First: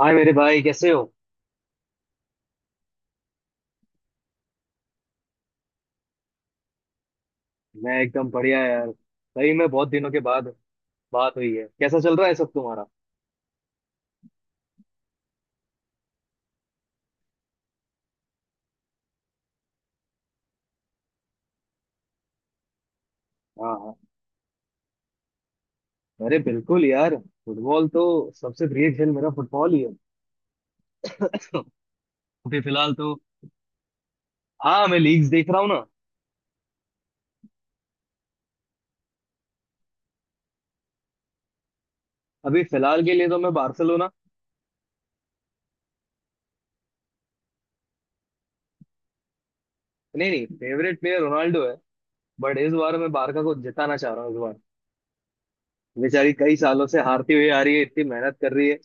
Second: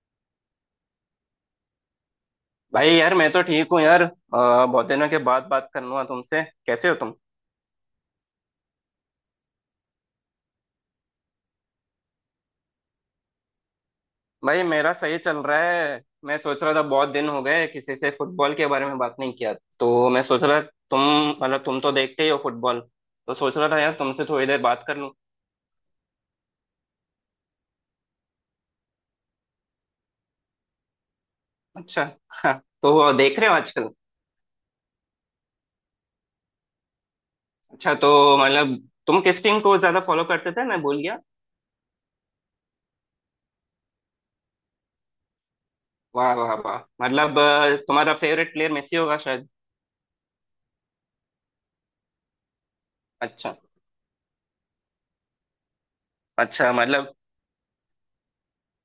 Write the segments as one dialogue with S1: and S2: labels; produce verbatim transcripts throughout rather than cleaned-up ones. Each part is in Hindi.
S1: हाय मेरे भाई, कैसे हो।
S2: भाई यार मैं तो ठीक हूँ यार अ, बहुत दिनों के बाद बात करना। तुमसे कैसे हो तुम।
S1: मैं एकदम बढ़िया यार। भाई मैं बहुत दिनों के बाद बात हुई है, कैसा चल रहा है सब तुम्हारा।
S2: भाई मेरा सही चल रहा है। मैं सोच रहा था बहुत दिन हो गए किसी से फुटबॉल के बारे में बात नहीं किया। तो मैं सोच रहा तुम, मतलब तुम तो देखते ही हो फुटबॉल, तो सोच रहा
S1: हाँ
S2: था यार
S1: हाँ,
S2: तुमसे थोड़ी देर बात कर लूँ।
S1: अरे बिल्कुल यार। फुटबॉल तो सबसे प्रिय खेल मेरा फुटबॉल ही है।
S2: अच्छा हाँ।
S1: अभी फिलहाल
S2: तो
S1: तो।
S2: देख रहे हो आजकल।
S1: हाँ मैं लीग्स देख रहा हूँ ना।
S2: अच्छा, तो मतलब तुम किस टीम को ज्यादा फॉलो करते थे मैं भूल गया।
S1: अभी फिलहाल के लिए तो मैं बार्सिलोना।
S2: वाह वाह वाह, मतलब अ, तुम्हारा फेवरेट प्लेयर मेसी होगा शायद।
S1: नहीं नहीं, फेवरेट प्लेयर रोनाल्डो है। बट इस बार मैं बारका
S2: अच्छा।
S1: को जिताना चाह रहा हूँ इस बार। बेचारी कई
S2: अच्छा
S1: सालों से
S2: मतलब,
S1: हारती हुई आ रही है, इतनी मेहनत कर रही है।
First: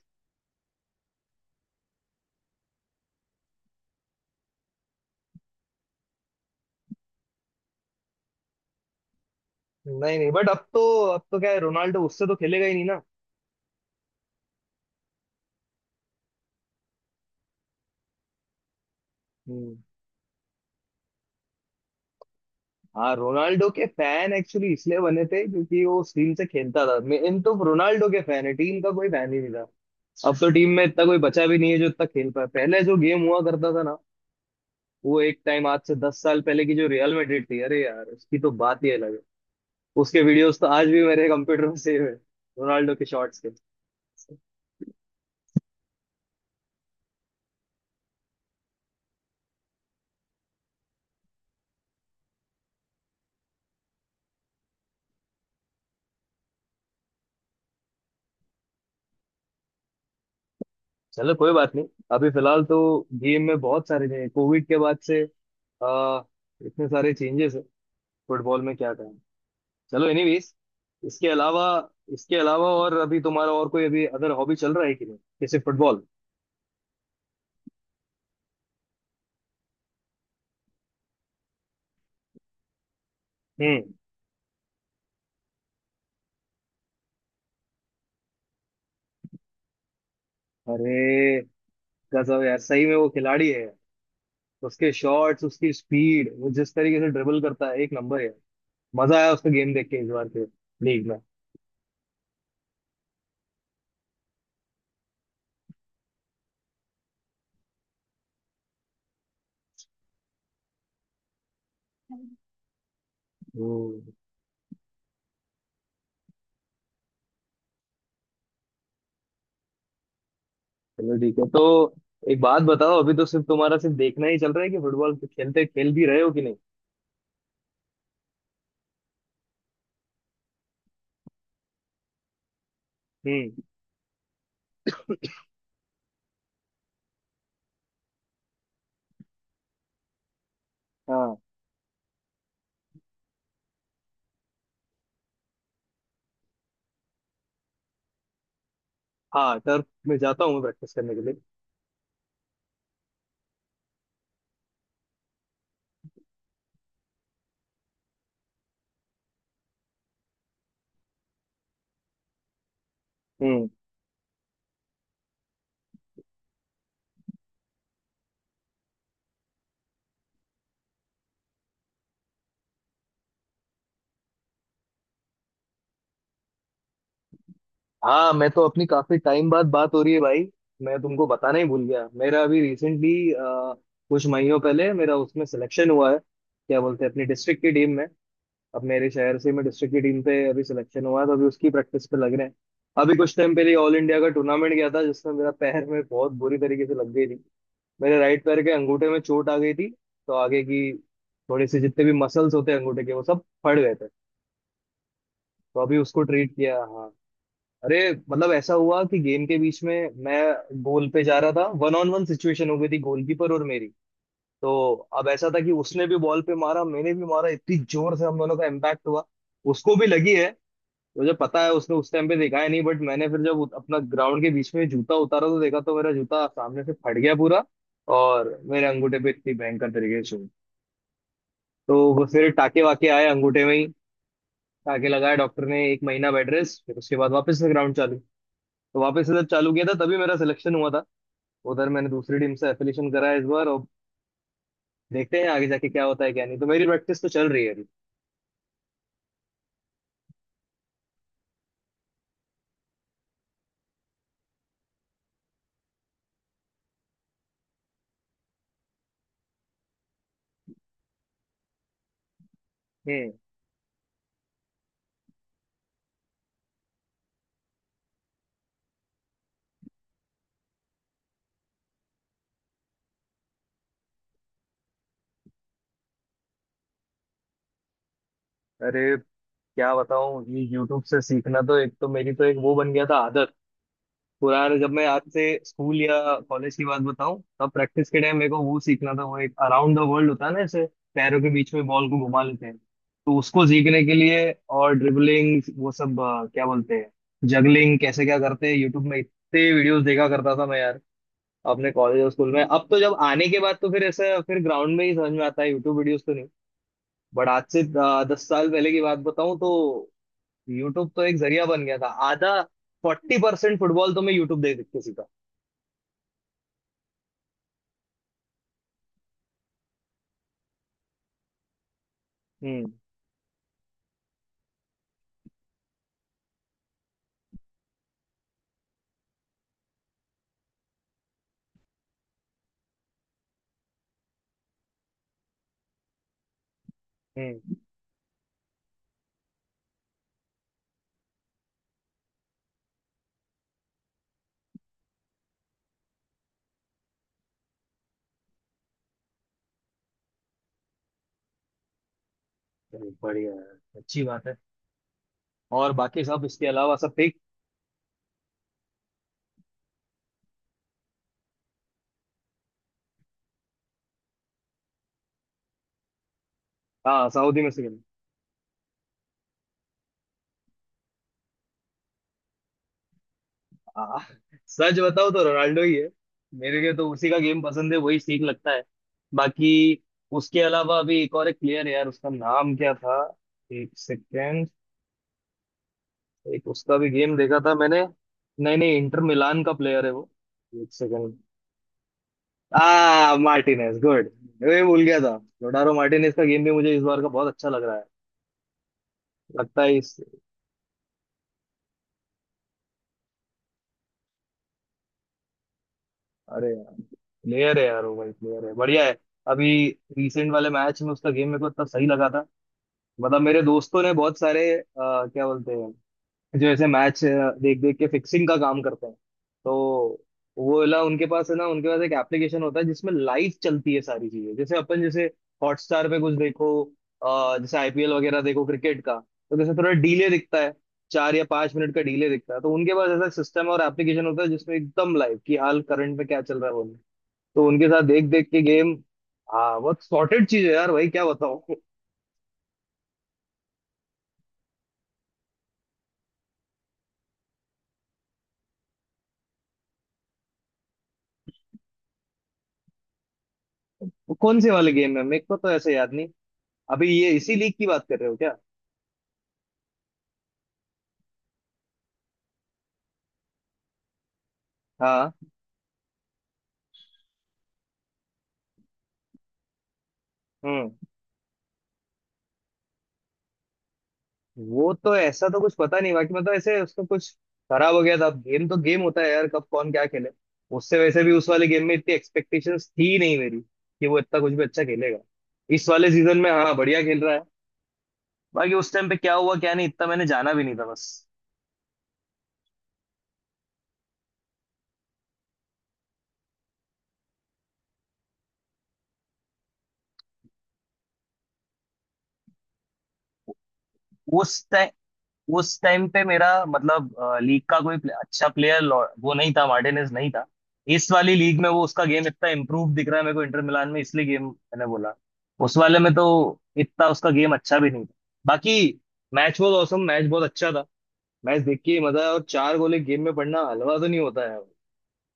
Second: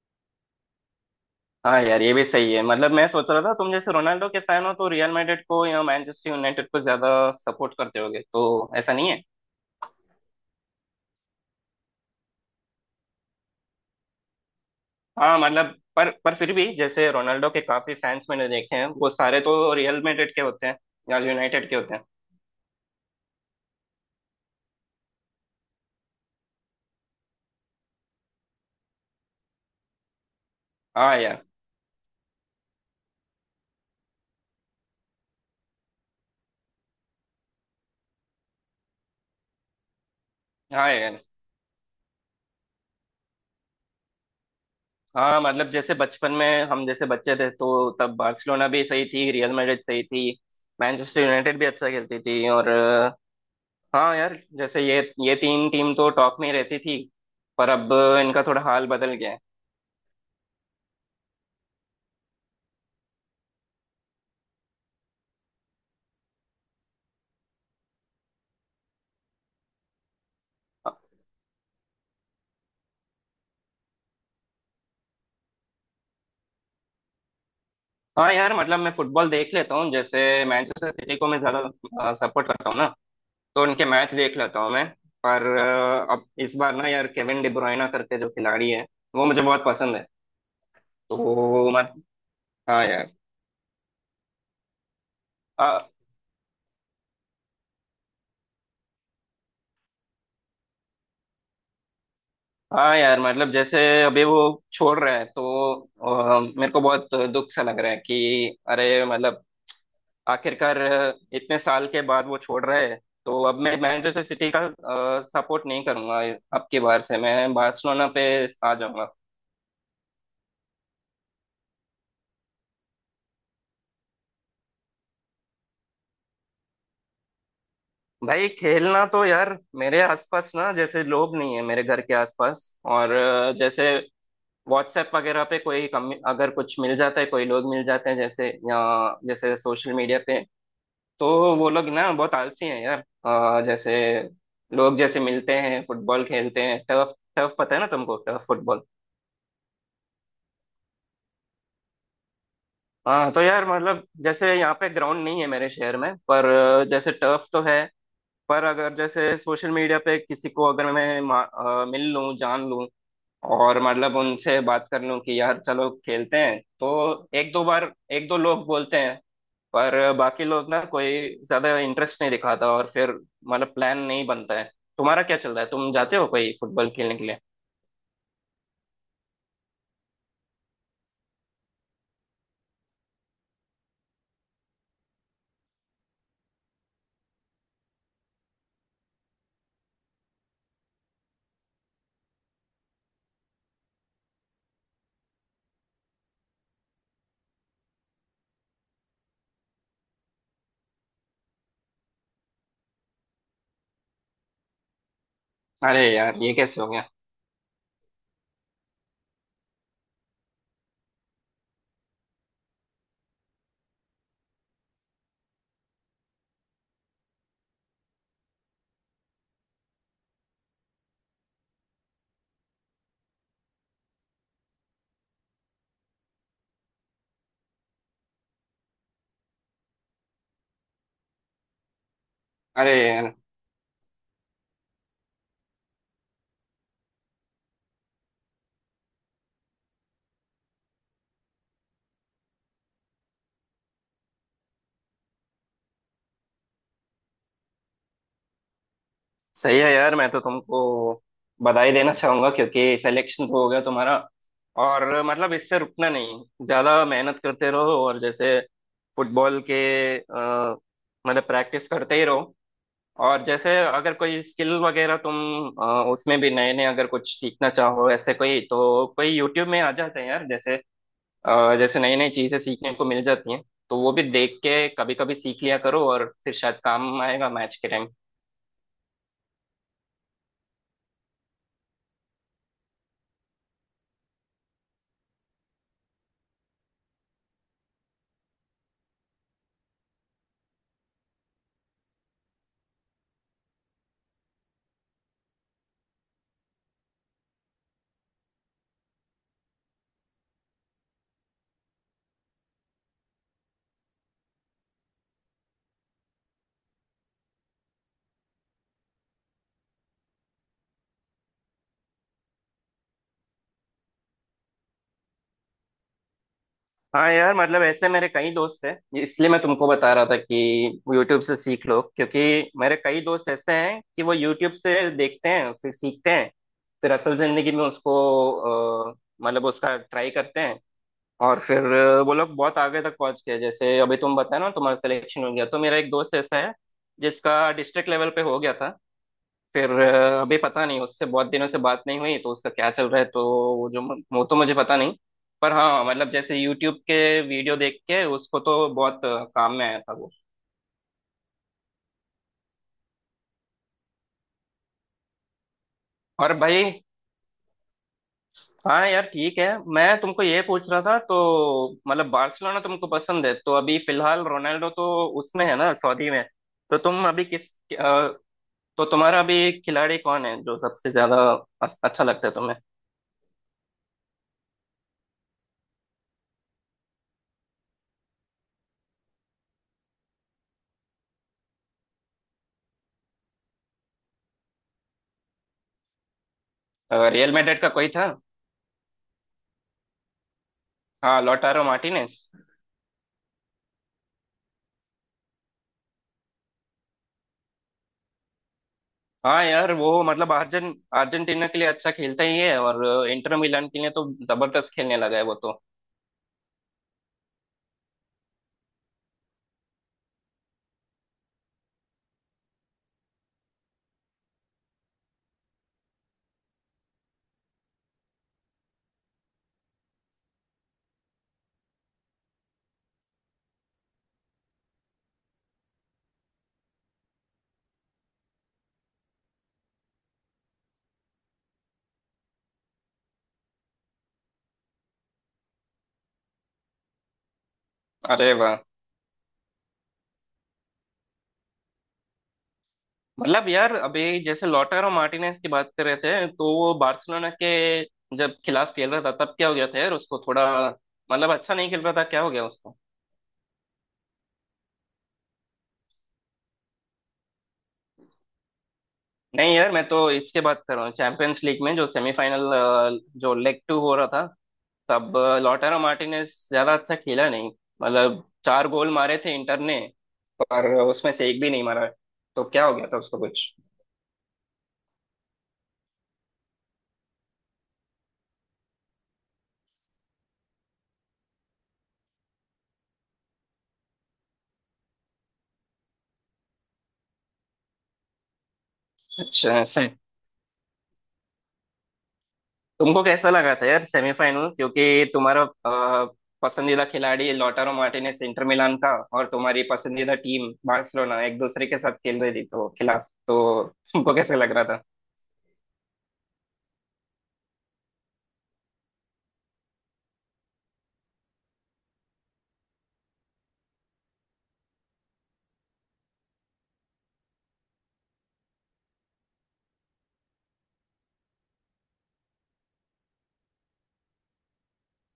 S2: हाँ यार ये भी सही है। मतलब मैं सोच रहा था तुम जैसे रोनाल्डो के फैन हो तो रियल मैड्रिड को या मैनचेस्टर यूनाइटेड को ज्यादा सपोर्ट करते होगे, तो ऐसा नहीं है।
S1: नहीं नहीं, बट अब तो, अब तो क्या है, रोनाल्डो उससे तो खेलेगा ही नहीं
S2: हाँ मतलब पर पर फिर भी जैसे रोनाल्डो के काफी फैंस मैंने देखे हैं वो सारे
S1: ना।
S2: तो रियल मैड्रिड के होते हैं या यूनाइटेड के होते हैं।
S1: हाँ रोनाल्डो के फैन एक्चुअली इसलिए बने थे क्योंकि वो उस टीम से खेलता था। मेन तो रोनाल्डो के फैन है, टीम का कोई फैन ही नहीं था। अब तो टीम में इतना
S2: हाँ
S1: कोई
S2: यार।
S1: बचा भी नहीं है जो इतना खेल पाए। पहले जो गेम हुआ करता था ना, वो एक टाइम, आज से दस साल पहले की जो रियल मैड्रिड थी, अरे यार उसकी तो बात ही अलग है। उसके वीडियोस तो आज
S2: हाँ
S1: भी
S2: यार।
S1: मेरे कंप्यूटर में सेव है, रोनाल्डो के शॉट्स के।
S2: हाँ मतलब जैसे बचपन में हम जैसे बच्चे थे तो तब बार्सिलोना भी सही थी, रियल मैड्रिड सही थी, मैनचेस्टर यूनाइटेड भी अच्छा खेलती थी। और हाँ यार जैसे ये ये तीन टीम तो टॉप में ही रहती थी। पर अब इनका थोड़ा हाल बदल गया है।
S1: चलो कोई बात नहीं, अभी फिलहाल तो गेम में बहुत सारे चेंज, कोविड के बाद से आ, इतने सारे चेंजेस है फुटबॉल में, क्या कहें। चलो एनीवेज, इसके अलावा, इसके अलावा और अभी तुम्हारा और कोई अभी अदर हॉबी चल रहा है कि नहीं, जैसे फुटबॉल।
S2: हाँ यार मतलब मैं फुटबॉल देख लेता हूँ। जैसे मैनचेस्टर सिटी को मैं ज्यादा सपोर्ट करता हूँ ना, तो
S1: हम्म।
S2: उनके मैच देख लेता हूँ मैं। पर अ, अब इस बार ना यार, केविन डी ब्रुयना करके जो खिलाड़ी है वो मुझे बहुत पसंद है। तो
S1: अरे
S2: वो मत।
S1: गजब यार,
S2: हाँ
S1: सही में वो
S2: यार।
S1: खिलाड़ी है। उसके शॉट्स, उसकी
S2: अ,
S1: स्पीड, वो जिस तरीके से ड्रिबल करता है एक नंबर है। मजा आया उसका गेम देख के, इस बार के लीग में।
S2: हाँ यार, मतलब जैसे अभी वो छोड़ रहा है तो अ, मेरे को बहुत दुख सा लग रहा है कि अरे मतलब आखिरकार अ, इतने साल के बाद वो छोड़ रहा है। तो अब मैं
S1: हम्म।
S2: मैनचेस्टर सिटी का सपोर्ट नहीं करूंगा। अब की बार से मैं बार्सिलोना पे आ जाऊंगा।
S1: चलो ठीक है तो, एक बात बताओ, अभी तो सिर्फ तुम्हारा सिर्फ देखना ही चल रहा है कि फुटबॉल खेलते खेल भी रहे हो कि नहीं।
S2: भाई खेलना तो यार, मेरे आसपास ना जैसे लोग नहीं है मेरे घर के आसपास, और
S1: हम्म।
S2: अ, जैसे व्हाट्सएप वगैरह पे कोई कम अगर कुछ मिल जाता है, कोई लोग मिल जाते हैं जैसे, या जैसे सोशल मीडिया पे,
S1: हाँ
S2: तो वो लोग ना बहुत आलसी हैं यार। अ, जैसे लोग जैसे मिलते हैं फुटबॉल खेलते हैं टर्फ, टर्फ पता है ना तुमको, टर्फ फुटबॉल।
S1: हाँ, टर्फ में जाता हूँ मैं प्रैक्टिस करने के लिए।
S2: हाँ तो यार मतलब जैसे यहाँ पे ग्राउंड नहीं है मेरे शहर में, पर अ, जैसे टर्फ तो है। पर अगर जैसे सोशल मीडिया पे किसी को अगर मैं मा- अ, मिल लूँ जान लूँ
S1: हम्म।
S2: और मतलब उनसे बात कर लूँ कि यार चलो खेलते हैं, तो एक दो बार एक दो लोग बोलते हैं पर बाकी लोग ना कोई ज्यादा इंटरेस्ट नहीं दिखाता, और फिर मतलब प्लान नहीं बनता है। तुम्हारा क्या चल रहा है, तुम जाते हो कोई फुटबॉल खेलने के लिए।
S1: हाँ मैं तो, अपनी काफी टाइम बाद बात हो रही है भाई, मैं तुमको बताना ही भूल गया। मेरा अभी रिसेंटली, कुछ महीनों पहले मेरा उसमें सिलेक्शन हुआ है क्या बोलते हैं, अपनी डिस्ट्रिक्ट की टीम में। अब मेरे शहर से मैं डिस्ट्रिक्ट की टीम पे अभी सिलेक्शन हुआ है, तो अभी उसकी प्रैक्टिस पे लग रहे हैं। अभी कुछ टाइम पहले ऑल इंडिया का टूर्नामेंट गया था जिसमें मेरा पैर में बहुत बुरी तरीके से लग गई थी। मेरे राइट पैर के अंगूठे में चोट आ गई थी। तो आगे की थोड़ी सी, जितने भी मसल्स होते हैं अंगूठे के, वो सब फट गए थे। तो अभी
S2: अरे
S1: उसको
S2: यार
S1: ट्रीट
S2: ये
S1: किया।
S2: कैसे हो
S1: हाँ,
S2: गया।
S1: अरे मतलब ऐसा हुआ कि गेम के बीच में मैं गोल पे जा रहा था, वन ऑन वन सिचुएशन हो गई थी गोलकीपर और मेरी। तो अब ऐसा था कि उसने भी बॉल पे मारा, मैंने भी मारा, इतनी जोर से हम दोनों का इम्पैक्ट हुआ। उसको भी लगी है, मुझे पता है। उसने उस टाइम पे देखा है नहीं, बट मैंने फिर जब उत- अपना ग्राउंड के बीच में जूता उतारा, तो देखा तो मेरा जूता सामने से फट गया पूरा। और मेरे अंगूठे पे इतनी भयंकर तरीके से चोट। तो वो फिर टाके
S2: अरे
S1: वाके आए
S2: यार
S1: अंगूठे में ही। टाके लगाया डॉक्टर ने, एक महीना बेड रेस्ट, फिर उसके बाद वापस से ग्राउंड चालू। तो वापस से जब चालू किया था तभी मेरा सिलेक्शन हुआ था। उधर मैंने दूसरी टीम से एफिलिएशन करा है इस बार। और देखते हैं आगे जाके क्या होता है क्या नहीं, तो मेरी प्रैक्टिस तो चल रही है अभी।
S2: सही है यार, मैं तो तुमको बधाई देना चाहूंगा क्योंकि सिलेक्शन तो हो गया तुम्हारा। और मतलब इससे रुकना नहीं, ज्यादा मेहनत करते रहो, और जैसे फुटबॉल के, अ, मतलब प्रैक्टिस करते ही रहो।
S1: हम्म।
S2: और जैसे अगर कोई स्किल वगैरह तुम अ, उसमें भी नए नए अगर कुछ सीखना चाहो, ऐसे कोई तो कोई यूट्यूब में आ जाते हैं यार जैसे, अ, जैसे नई नई चीजें सीखने को मिल जाती हैं। तो वो भी देख के कभी कभी सीख लिया करो, और फिर शायद काम आएगा मैच के टाइम।
S1: अरे क्या बताऊं, ये यूट्यूब से सीखना तो एक, तो मेरी तो एक वो बन गया था आदत। पुराने जब मैं, आज से स्कूल या कॉलेज की बात बताऊं, तब प्रैक्टिस के टाइम मेरे को वो सीखना था। वो एक अराउंड द वर्ल्ड होता है ना ऐसे, पैरों के बीच में बॉल को घुमा लेते हैं। तो उसको सीखने के लिए, और ड्रिबलिंग वो सब, अ, क्या बोलते हैं, जगलिंग कैसे क्या करते हैं, यूट्यूब में इतने वीडियोस देखा करता था मैं यार, अपने कॉलेज और स्कूल में। अब तो जब आने के बाद तो फिर ऐसे, फिर ग्राउंड में ही समझ में आता है, यूट्यूब वीडियोस तो नहीं। बट आज से अ, दस साल पहले की बात बताऊं तो, यूट्यूब तो एक जरिया बन गया था। आधा फोर्टी परसेंट फुटबॉल तो मैं यूट्यूब देख देख के सीखा।
S2: हाँ यार मतलब ऐसे मेरे कई दोस्त हैं, ये इसलिए मैं तुमको बता रहा था कि यूट्यूब से सीख लो, क्योंकि
S1: हम्म।
S2: मेरे कई दोस्त ऐसे हैं कि वो यूट्यूब से देखते हैं फिर सीखते हैं, फिर असल जिंदगी में उसको अ, मतलब उसका ट्राई करते हैं। और फिर अ, वो लोग बहुत आगे तक पहुंच गए। जैसे अभी तुम बताया ना तुम्हारा सिलेक्शन हो गया, तो मेरा एक दोस्त ऐसा है जिसका
S1: हम्म।
S2: डिस्ट्रिक्ट लेवल पे हो गया था। फिर अ, अभी पता नहीं, उससे बहुत दिनों से बात नहीं हुई तो उसका क्या चल रहा है तो वो जो, वो तो मुझे पता नहीं। पर हाँ मतलब जैसे यूट्यूब के वीडियो देख के उसको तो बहुत अ, काम में आया था वो।
S1: चलो, बढ़िया है, अच्छी बात है। और बाकी सब
S2: और
S1: इसके
S2: भाई
S1: अलावा सब ठीक।
S2: हाँ यार ठीक है। मैं तुमको ये पूछ रहा था तो, मतलब बार्सिलोना तुमको पसंद है तो अभी फिलहाल रोनाल्डो तो उसमें है ना सऊदी में, तो तुम
S1: हाँ,
S2: अभी
S1: सऊदी में
S2: किस,
S1: सीखना।
S2: अ, तो तुम्हारा अभी खिलाड़ी कौन है जो सबसे ज्यादा अस- अच्छा लगता है तुम्हें।
S1: हाँ, सच बताओ तो रोनाल्डो ही है। मेरे लिए तो उसी का गेम पसंद है, वही ठीक लगता है। बाकी उसके अलावा अभी एक और एक प्लेयर है यार, उसका नाम क्या था, एक सेकेंड, एक उसका भी
S2: अ,
S1: गेम
S2: रियल
S1: देखा था
S2: मैड्रिड का
S1: मैंने।
S2: कोई था।
S1: नहीं नहीं, इंटर मिलान का प्लेयर है वो। एक सेकंड।
S2: हाँ लोटारो मार्टिनेज।
S1: आ मार्टिनेज, गुड। मैं भूल गया था। लोडारो मार्टिनेज का गेम भी मुझे इस बार का बहुत अच्छा लग रहा है।
S2: हाँ
S1: लगता है
S2: यार
S1: इस,
S2: वो मतलब अर्जन अर्जेंटीना के लिए अच्छा खेलता ही है और इंटर मिलान के लिए तो जबरदस्त खेलने लगा है वो तो।
S1: अरे यार, प्लेयर है यार वो भाई, प्लेयर है, बढ़िया है। अभी रिसेंट वाले मैच में उसका गेम मेरे को इतना सही लगा था। मतलब मेरे दोस्तों ने बहुत सारे, अ, क्या बोलते हैं, जो ऐसे मैच देख देख के फिक्सिंग का काम करते हैं। तो वो वाला उनके पास है ना, उनके पास एक एप्लीकेशन होता है जिसमें लाइव चलती है सारी चीजें। जैसे अपन जैसे हॉटस्टार पे कुछ देखो, अ, जैसे आईपीएल वगैरह देखो क्रिकेट का, तो जैसे थोड़ा डीले दिखता है। चार या पांच मिनट का डीले दिखता है। तो उनके पास ऐसा सिस्टम और एप्लीकेशन होता है जिसमें एकदम लाइव कि हाल करंट में क्या चल रहा है वो। तो उनके साथ देख देख
S2: अरे
S1: के
S2: वाह।
S1: गेम। हाँ, बहुत सॉर्टेड चीज है यार भाई, क्या बताऊं।
S2: मतलब यार अभी जैसे लॉटारो मार्टिनेज की बात कर रहे थे, तो वो बार्सिलोना के जब खिलाफ खेल रहा था तब क्या हो गया था यार उसको थोड़ा, मतलब अच्छा नहीं खेल रहा था, क्या हो गया उसको।
S1: कौन से वाले गेम है, मेरे को तो ऐसे याद नहीं। अभी ये इसी लीग की बात कर रहे हो।
S2: नहीं यार मैं तो इसके बात कर रहा हूँ, चैंपियंस लीग में जो सेमीफाइनल, जो लेग टू हो रहा था,
S1: हाँ।
S2: तब लॉटारो मार्टिनेज ज्यादा अच्छा खेला नहीं। मतलब चार गोल मारे थे इंटर ने,
S1: हम्म।
S2: पर उसमें से एक भी नहीं मारा। तो क्या हो गया था उसको कुछ।
S1: वो तो ऐसा तो कुछ पता नहीं बाकी, मतलब ऐसे उसका कुछ खराब हो गया था। अब गेम तो गेम होता है यार, कब कौन क्या खेले। उससे वैसे भी उस वाले गेम में इतनी एक्सपेक्टेशंस थी नहीं मेरी कि वो इतना कुछ भी अच्छा खेलेगा। इस वाले सीजन में हाँ बढ़िया खेल रहा है। बाकी उस टाइम पे क्या हुआ क्या
S2: अच्छा
S1: नहीं,
S2: ऐसा
S1: इतना
S2: है।
S1: मैंने जाना भी नहीं था बस।
S2: तुमको कैसा लगा था यार सेमीफाइनल, क्योंकि तुम्हारा अ, पसंदीदा खिलाड़ी लॉटारो मार्टिनेज इंटर मिलान का, और तुम्हारी पसंदीदा टीम बार्सिलोना एक दूसरे के साथ खेल रही थी तो खिलाफ, तो तुमको कैसे
S1: उस
S2: लग रहा
S1: टाइम
S2: था।
S1: उस टाइम पे मेरा मतलब, लीग का कोई प्ले- अच्छा प्लेयर वो नहीं था, मार्टिनेज नहीं था। इस वाली लीग में वो, उसका गेम इतना इम्प्रूव दिख रहा है मेरे को इंटर मिलान में, इसलिए गेम मैंने बोला। उस वाले में तो इतना उसका गेम अच्छा भी नहीं था। बाकी मैच बहुत औसम, मैच बहुत अच्छा था। मैच देख के ही मजा आया। और चार गोले गेम में पड़ना हलवा तो नहीं होता है,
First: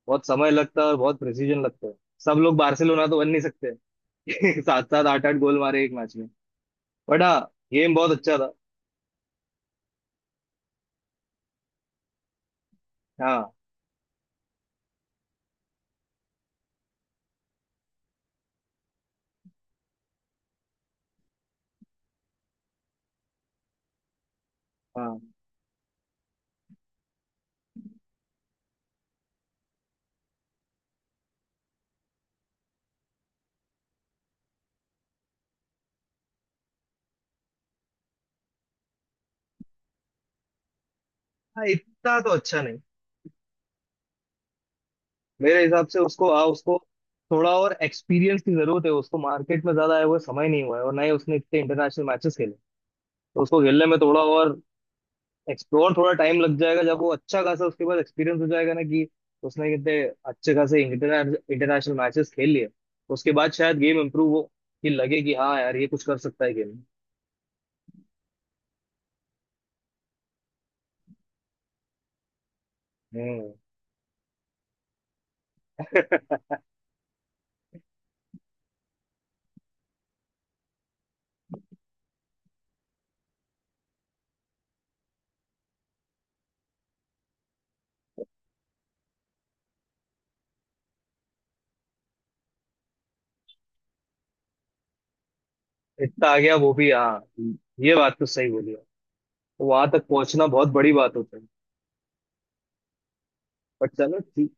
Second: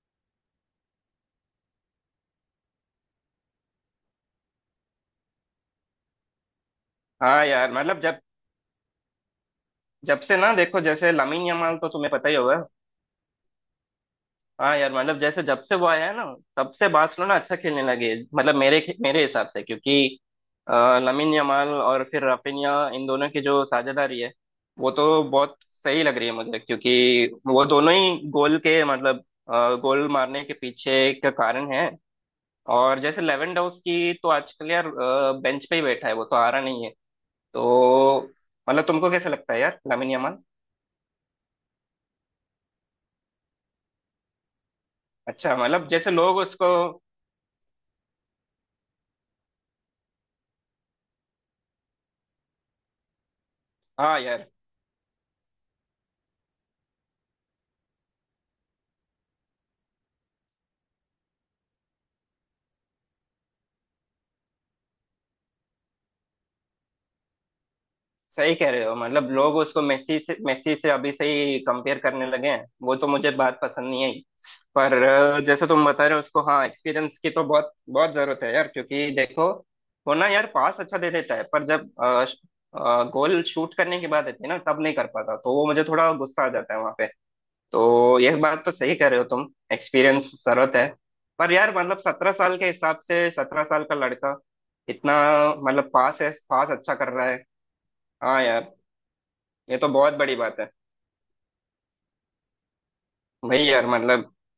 S1: बहुत समय लगता है और बहुत प्रिसीजन लगता है। सब लोग बार्सिलोना तो बन नहीं सकते। सात सात आठ आठ गोल मारे एक मैच में। बट हाँ,
S2: हाँ यार
S1: गेम
S2: मतलब
S1: बहुत
S2: जब,
S1: अच्छा था।
S2: जब से ना देखो जैसे लामिन यमाल तो तुम्हें पता ही होगा।
S1: हाँ।
S2: हाँ यार मतलब जैसे जब से वो आया है ना, तब से बार्सिलोना अच्छा खेलने लगे मतलब मेरे मेरे हिसाब से, क्योंकि अ, लामिन यमाल और फिर राफिनिया, इन दोनों की जो साझेदारी है वो
S1: हाँ,
S2: तो बहुत सही लग रही है मुझे, क्योंकि वो दोनों ही गोल के मतलब अ, गोल मारने के पीछे का कारण है। और जैसे लेवेंडोव्स्की तो आजकल यार बेंच पे ही बैठा है, वो तो आ रहा नहीं है। तो मतलब तुमको कैसा लगता है यार लामिन यमाल।
S1: हाँ, इतना तो अच्छा नहीं।
S2: अच्छा,
S1: मेरे हिसाब
S2: मतलब
S1: से
S2: जैसे
S1: उसको
S2: लोग
S1: आ
S2: उसको,
S1: उसको थोड़ा और एक्सपीरियंस की जरूरत है। उसको मार्केट में ज्यादा आए हुए समय नहीं हुआ है, और ना ही उसने इतने इंटरनेशनल मैचेस खेले। तो उसको खेलने में
S2: हाँ
S1: थोड़ा
S2: यार
S1: और एक्सप्लोर, थोड़ा टाइम लग जाएगा जब वो अच्छा खासा उसके पास एक्सपीरियंस हो जाएगा, ना कि उसने कितने अच्छे खासे इंटरनेशनल मैचेस खेल लिए, उसके बाद शायद गेम इम्प्रूव हो, कि लगे कि हाँ यार ये कुछ कर सकता है गेम में।
S2: सही कह रहे हो। मतलब लोग उसको मेसी से मेसी से अभी से ही कंपेयर करने लगे हैं, वो तो मुझे
S1: हम्म।
S2: बात पसंद नहीं आई। पर अ, जैसे तुम बता रहे हो उसको, हाँ एक्सपीरियंस की तो बहुत बहुत जरूरत है यार, क्योंकि देखो वो ना यार पास अच्छा दे देता है पर जब गोल शूट करने की बात आती है ना, तब नहीं कर पाता, तो वो मुझे थोड़ा गुस्सा आ जाता है वहां पे। तो यह बात तो सही कह रहे हो तुम, एक्सपीरियंस जरूरत है। पर यार मतलब सत्रह साल के हिसाब से, सत्रह साल का लड़का इतना, मतलब पास
S1: इतना
S2: है,
S1: आ गया
S2: पास
S1: वो भी,
S2: अच्छा कर
S1: हाँ
S2: रहा है।
S1: ये बात तो
S2: हाँ
S1: सही
S2: यार
S1: बोली।
S2: ये
S1: वहां
S2: तो
S1: तक
S2: बहुत बड़ी
S1: पहुंचना
S2: बात
S1: बहुत
S2: है।
S1: बड़ी बात होती है।
S2: भाई यार
S1: बट चलो,
S2: मतलब,
S1: ठीक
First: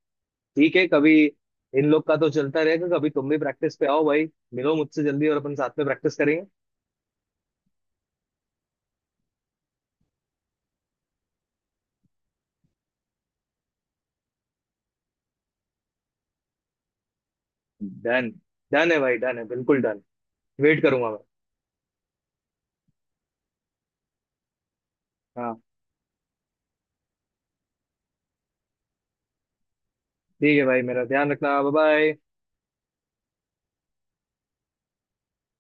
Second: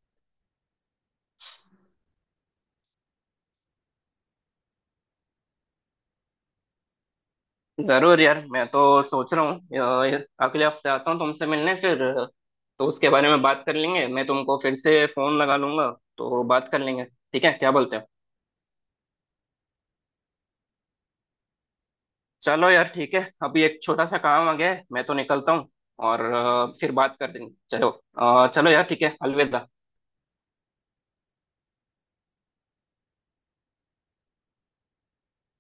S1: ठीक है कभी। इन लोग का तो चलता रहेगा, कभी तुम भी प्रैक्टिस पे आओ भाई, मिलो मुझसे जल्दी और अपन साथ में प्रैक्टिस करेंगे।
S2: जरूर यार मैं तो सोच रहा हूँ अ, अगले हफ्ते आता हूँ तुमसे मिलने, फिर अ, तो उसके बारे में बात कर लेंगे। मैं तुमको फिर से फोन लगा लूंगा, तो बात कर लेंगे। ठीक है क्या बोलते हो।
S1: डन, डन है भाई, डन है, बिल्कुल डन। वेट करूंगा मैं।
S2: चलो यार ठीक है, अभी एक छोटा सा काम आ गया है मैं तो निकलता
S1: हाँ।
S2: हूँ, और अ, फिर बात कर देंगे। चलो, अ, चलो यार ठीक है, अलविदा।
S1: ठीक है भाई, मेरा ध्यान रखना, बाय बाय।